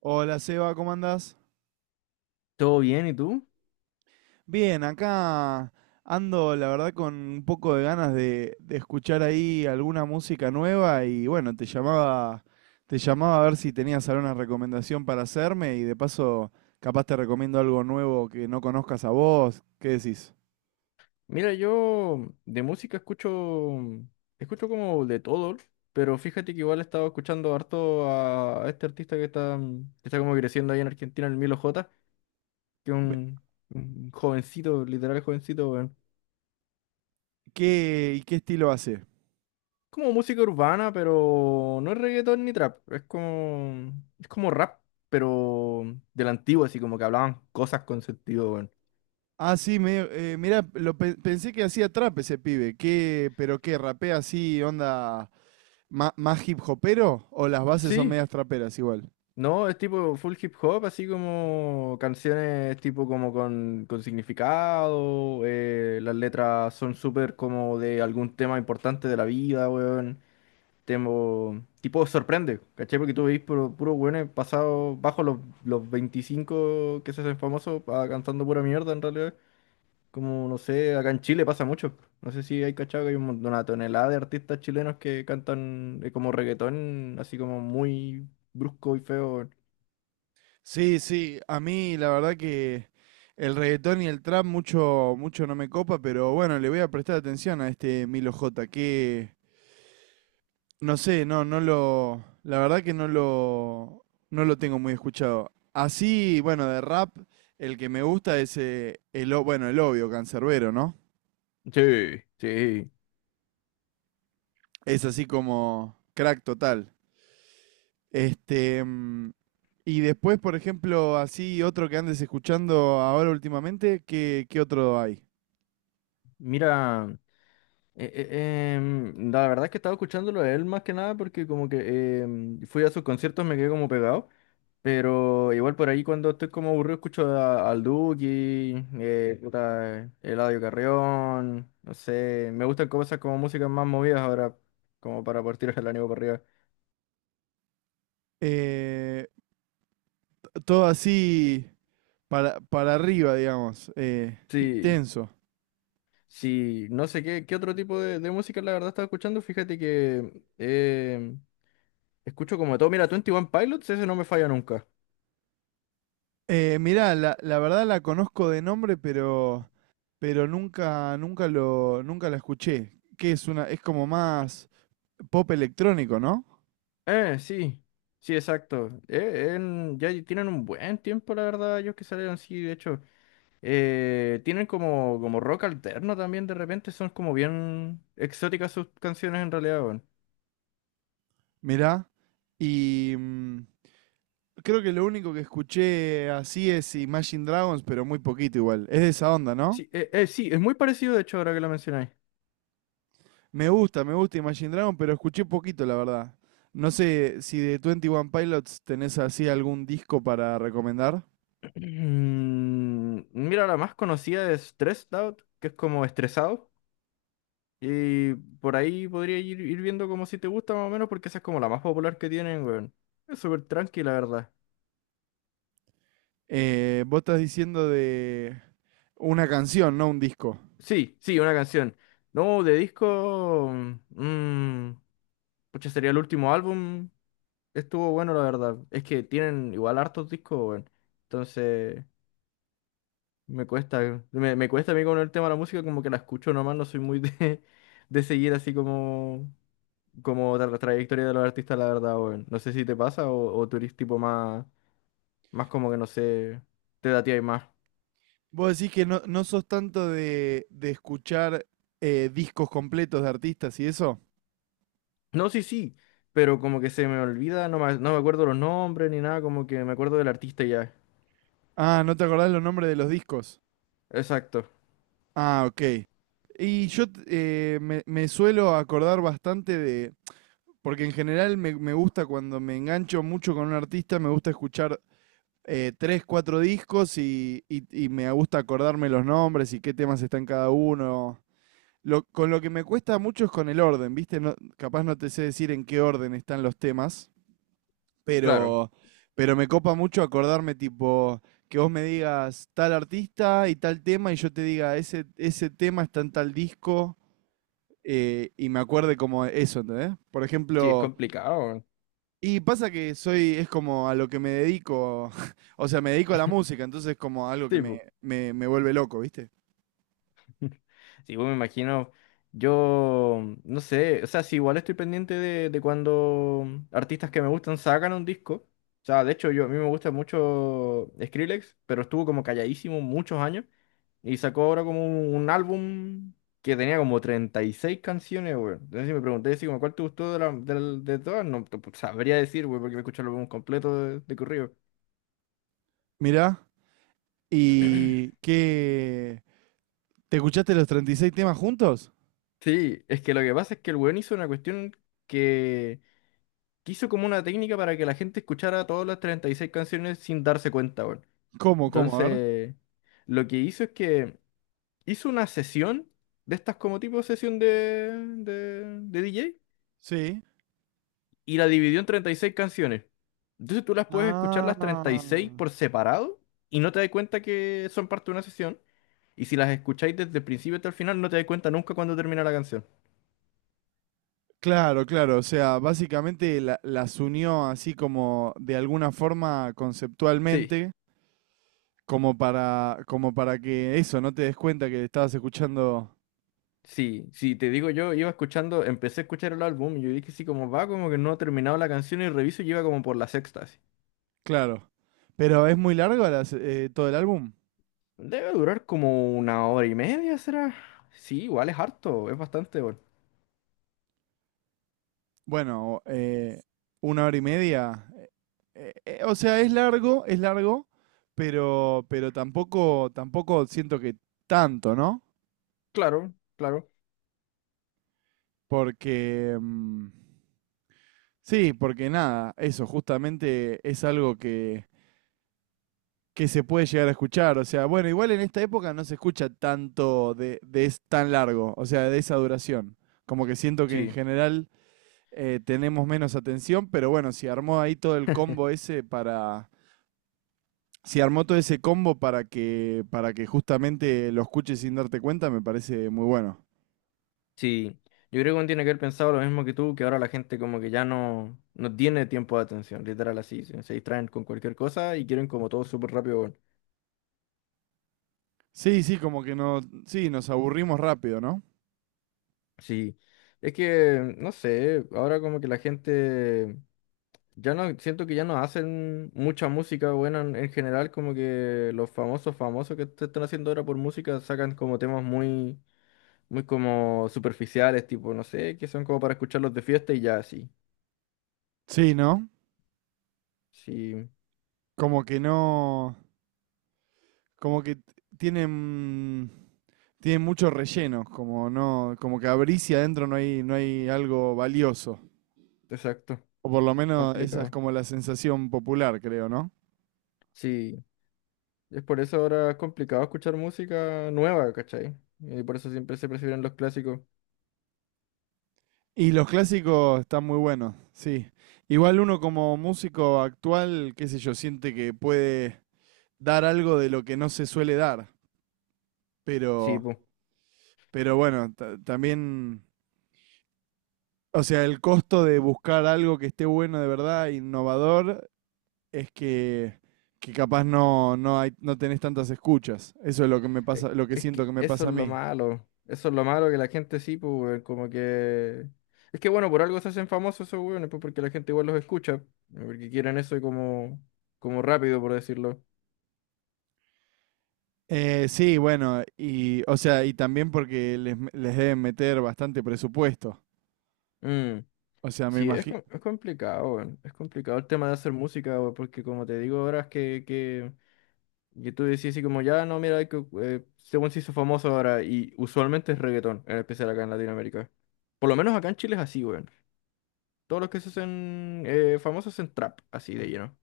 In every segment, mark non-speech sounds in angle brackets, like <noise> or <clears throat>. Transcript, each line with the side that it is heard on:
right: Hola Seba, ¿cómo andás?
left: ¿Todo bien? ¿Y tú?
right: Bien, acá ando la verdad con un poco de ganas de escuchar ahí alguna música nueva y bueno, te llamaba a ver si tenías alguna recomendación para hacerme y de paso capaz te recomiendo algo nuevo que no conozcas a vos, ¿qué decís?
left: Mira, yo de música escucho como de todo, pero fíjate que igual he estado escuchando harto a este artista que está como creciendo ahí en Argentina, el Milo J, que es
right: Ve-
left: un jovencito, literal jovencito, weón.
right: ¿Qué, y qué estilo hace?
left: Como música urbana, pero no es reggaetón ni trap, es como rap, pero de la antigua, así como que hablaban cosas con sentido, weón.
right: Ah, sí, medio, mirá, pensé que hacía trap ese pibe, ¿qué, pero qué, rapea así, onda más hip hopero o las bases son
left: Sí.
right: medias traperas igual?
left: No, es tipo full hip hop, así como canciones tipo como con significado, las letras son súper como de algún tema importante de la vida, weón. Temo, tipo sorprende, ¿cachai? Porque tú veis puro, puro weones pasados bajo los 25 que se hacen famosos ah, cantando pura mierda en realidad. Como, no sé, acá en Chile pasa mucho. No sé si hay cachado que hay una tonelada de artistas chilenos que cantan como reggaetón, así como muy brusco y feo.
right: Sí, sí, a mí la verdad que el reggaetón y el trap mucho, mucho no me copa, pero bueno, le voy a prestar atención a este Milo J, que no sé, no, no lo, la verdad que no lo tengo muy escuchado. Así, bueno, de rap, el que me gusta es bueno, el obvio, Cancerbero, ¿no?
left: Sí, sí.
right: Es así como crack total. Este, y después, por ejemplo, así otro que andes escuchando ahora últimamente, ¿qué, qué otro hay?
left: Mira, la verdad es que estaba escuchándolo a él más que nada porque como que fui a sus conciertos, me quedé como pegado. Pero igual por ahí cuando estoy como aburrido escucho al Duki, puta, Eladio Carrión, no sé, me gustan cosas como músicas más movidas ahora, como para partir el ánimo para arriba.
right: Eh, todo así para arriba, digamos,
left: Sí,
right: intenso.
left: sí, no sé qué otro tipo de música la verdad estaba escuchando, fíjate que escucho como de todo. Mira, twenty one Pilots, ese no me falla nunca.
right: Mirá, la verdad la conozco de nombre, pero, nunca lo, nunca la escuché. Que es una, es como más pop electrónico, ¿no?
left: Sí. Sí, exacto. Ya tienen un buen tiempo, la verdad, ellos que salieron, sí, de hecho. Tienen como rock alterno también de repente, son como bien exóticas sus canciones en realidad, weón.
right: Mirá. Y creo que lo único que escuché así es Imagine Dragons, pero muy poquito igual. Es de esa onda, ¿no?
left: Sí, sí, es muy parecido, de hecho, ahora que lo mencionáis.
right: Me gusta Imagine Dragon, pero escuché poquito, la verdad. No sé si de 21 Pilots tenés así algún disco para recomendar.
left: <clears throat> Mira, la más conocida es Stressed Out, que es como estresado. Y por ahí podría ir viendo como si te gusta más o menos, porque esa es como la más popular que tienen, weón. Es súper tranqui, la verdad.
right: Vos estás diciendo de una canción, no un disco.
left: Sí, sí, una canción. No, de disco. Mmm. Pucha, sería el último álbum. Estuvo bueno, la verdad. Es que tienen igual hartos discos, weón. Entonces, me cuesta. Me cuesta a mí con el tema de la música, como que la escucho nomás, no soy muy de, <laughs> de seguir así como. Como la trayectoria de los artistas, la verdad, weón. No sé si te pasa o tú eres tipo más. Más como que no sé, te da más.
right: Vos decís que no sos tanto de escuchar discos completos de artistas y eso.
left: No, sí, sí, pero como que se me olvida, no me acuerdo los nombres ni nada, como que me acuerdo del artista y ya.
right: Ah, ¿no te acordás los nombres de los discos?
left: Exacto,
right: Ah, ok. Me suelo acordar bastante de... Porque en general me gusta cuando me engancho mucho con un artista, me gusta escuchar tres, cuatro discos y me gusta acordarme los nombres y qué temas están cada uno. Con lo que me cuesta mucho es con el orden, ¿viste? Capaz no te sé decir en qué orden están los temas,
left: claro.
right: pero, pero me copa mucho acordarme, tipo, que vos me digas tal artista y tal tema y yo te diga ese, ese tema está en tal disco, y me acuerde como eso, ¿entendés? Por
left: Sí, es
right: ejemplo,
left: complicado.
right: y pasa que soy, es como a lo que me dedico, <laughs> o sea, me dedico a la
left: <laughs>
right: música, entonces es como algo que me,
left: tipo
right: me, me vuelve loco, ¿viste?
left: sí, pues me imagino, yo no sé, o sea, si igual estoy pendiente de cuando artistas que me gustan sacan un disco. O sea, de hecho, yo a mí me gusta mucho Skrillex, pero estuvo como calladísimo muchos años y sacó ahora como un álbum que tenía como 36 canciones, güey. Entonces, si me pregunté si como cuál te gustó de, la- del- de todas, no te- pues, sabría decir, güey, porque me escuché el álbum completo de corrido.
right: Mirá, ¿y qué? ¿Te escuchaste los treinta y seis temas juntos?
left: Sí, es que lo que pasa es que el weón hizo una cuestión que que hizo como una técnica para que la gente escuchara todas las 36 canciones sin darse cuenta, weón.
right: ¿Cómo, cómo? A ver.
left: Entonces, lo que hizo es que hizo una sesión de estas como tipo sesión de DJ
right: Sí.
left: y la dividió en 36 canciones. Entonces tú las puedes escuchar las treinta y
right: Ah.
left: seis por separado y no te das cuenta que son parte de una sesión. Y si las escucháis desde el principio hasta el final, no te das cuenta nunca cuando termina la canción.
right: Claro, claro, o sea, básicamente las unió así como de alguna forma
left: Sí.
right: conceptualmente, como para, como para que eso, no te des cuenta que estabas escuchando.
left: Sí, sí, te digo, yo iba escuchando, empecé a escuchar el álbum y yo dije, sí, como va, como que no he terminado la canción y reviso y iba como por la sexta, así.
right: Claro. Pero es muy largo todo el álbum.
left: Debe durar como una hora y media, ¿será? Sí, igual es harto, es bastante bueno.
right: Bueno, una hora y media. Eh, o sea, es largo, pero tampoco, tampoco siento que tanto, ¿no?
left: Claro, claro,
right: Porque, mm, sí, porque nada, eso justamente es algo que se puede llegar a escuchar. O sea, bueno, igual en esta época no se escucha tanto de es tan largo, o sea, de esa duración. Como que siento que en
left: sí,
right: general tenemos menos atención, pero bueno, si armó ahí todo el
left: <laughs>
right: combo ese para... Si armó todo ese combo para que justamente lo escuches sin darte cuenta, me parece muy bueno.
left: sí. Yo creo que uno tiene que haber pensado lo mismo que tú, que ahora la gente como que ya no, no tiene tiempo de atención, literal así, se distraen con cualquier cosa y quieren como todo súper rápido, bueno.
right: Sí, sí, como que no, sí, nos aburrimos rápido, ¿no?
left: Sí, es que, no sé, ahora como que la gente... Ya no, siento que ya no hacen mucha música buena en general, como que los famosos famosos que te están haciendo ahora por música sacan como temas muy, muy como superficiales, tipo, no sé, que son como para escucharlos de fiesta y ya, sí.
right: Sí, ¿no?
left: Sí,
right: Como que no, como que t- tienen, tienen mucho relleno, como no, como que abrís y adentro no hay, no hay algo valioso.
left: exacto,
right: O por lo menos esa es
left: complicado.
right: como la sensación popular, creo, ¿no?
left: Sí, es por eso ahora es complicado escuchar música nueva, ¿cachai? Y por eso siempre se prefieren los clásicos.
right: Y los clásicos están muy buenos, sí. Igual uno como músico actual, qué sé yo, siente que puede dar algo de lo que no se suele dar.
left: Sí,
right: Pero,
left: po.
right: pero bueno, también, o sea, el costo de buscar algo que esté bueno de verdad, innovador, es que capaz no, no hay, no tenés tantas escuchas. Eso es lo que me pasa, lo que
left: Es
right: siento
left: que
right: que me
left: eso
right: pasa
left: es
right: a
left: lo
right: mí.
left: malo. Eso es lo malo que la gente sí, pues, weón, como que. Es que bueno, por algo se hacen famosos esos weones, pues porque la gente igual los escucha. Porque quieren eso como rápido, por decirlo.
right: Sí, bueno, y, o sea, y también porque les deben meter bastante presupuesto.
left: Mm,
right: O sea, me
left: sí, es,
right: imagino.
left: es complicado, weón, es complicado el tema de hacer música, weón, porque como te digo ahora es que, tú decís así como, ya no, mira, hay que, según se hizo famoso ahora, y usualmente es reggaetón, en especial acá en Latinoamérica. Por lo menos acá en Chile es así, weón. Todos los que se hacen famosos en trap, así de lleno.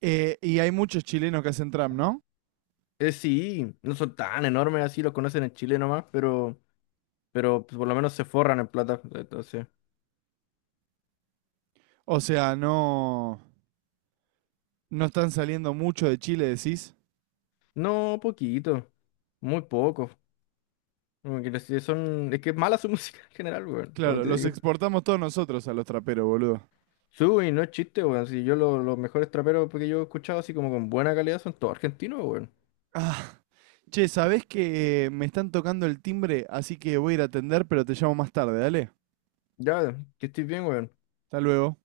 right: Y hay muchos chilenos que hacen trap, ¿no?
left: Sí, no son tan enormes así, los conocen en Chile nomás, pero pues, por lo menos se forran en plata. Entonces,
right: O sea, no, no están saliendo mucho de Chile, decís.
left: no, poquito, muy poco. Como que es que es mala su <laughs> música en general, weón, como
right: Claro,
left: te
right: los
left: digo.
right: exportamos todos nosotros a los traperos, boludo.
left: Sui, no es chiste, weón. Si yo los mejores traperos que yo he escuchado así como con buena calidad son todos argentinos, weón.
right: Ah, che, ¿sabés que me están tocando el timbre? Así que voy a ir a atender, pero te llamo más tarde, dale.
left: Ya, que estés bien, weón.
right: Hasta luego.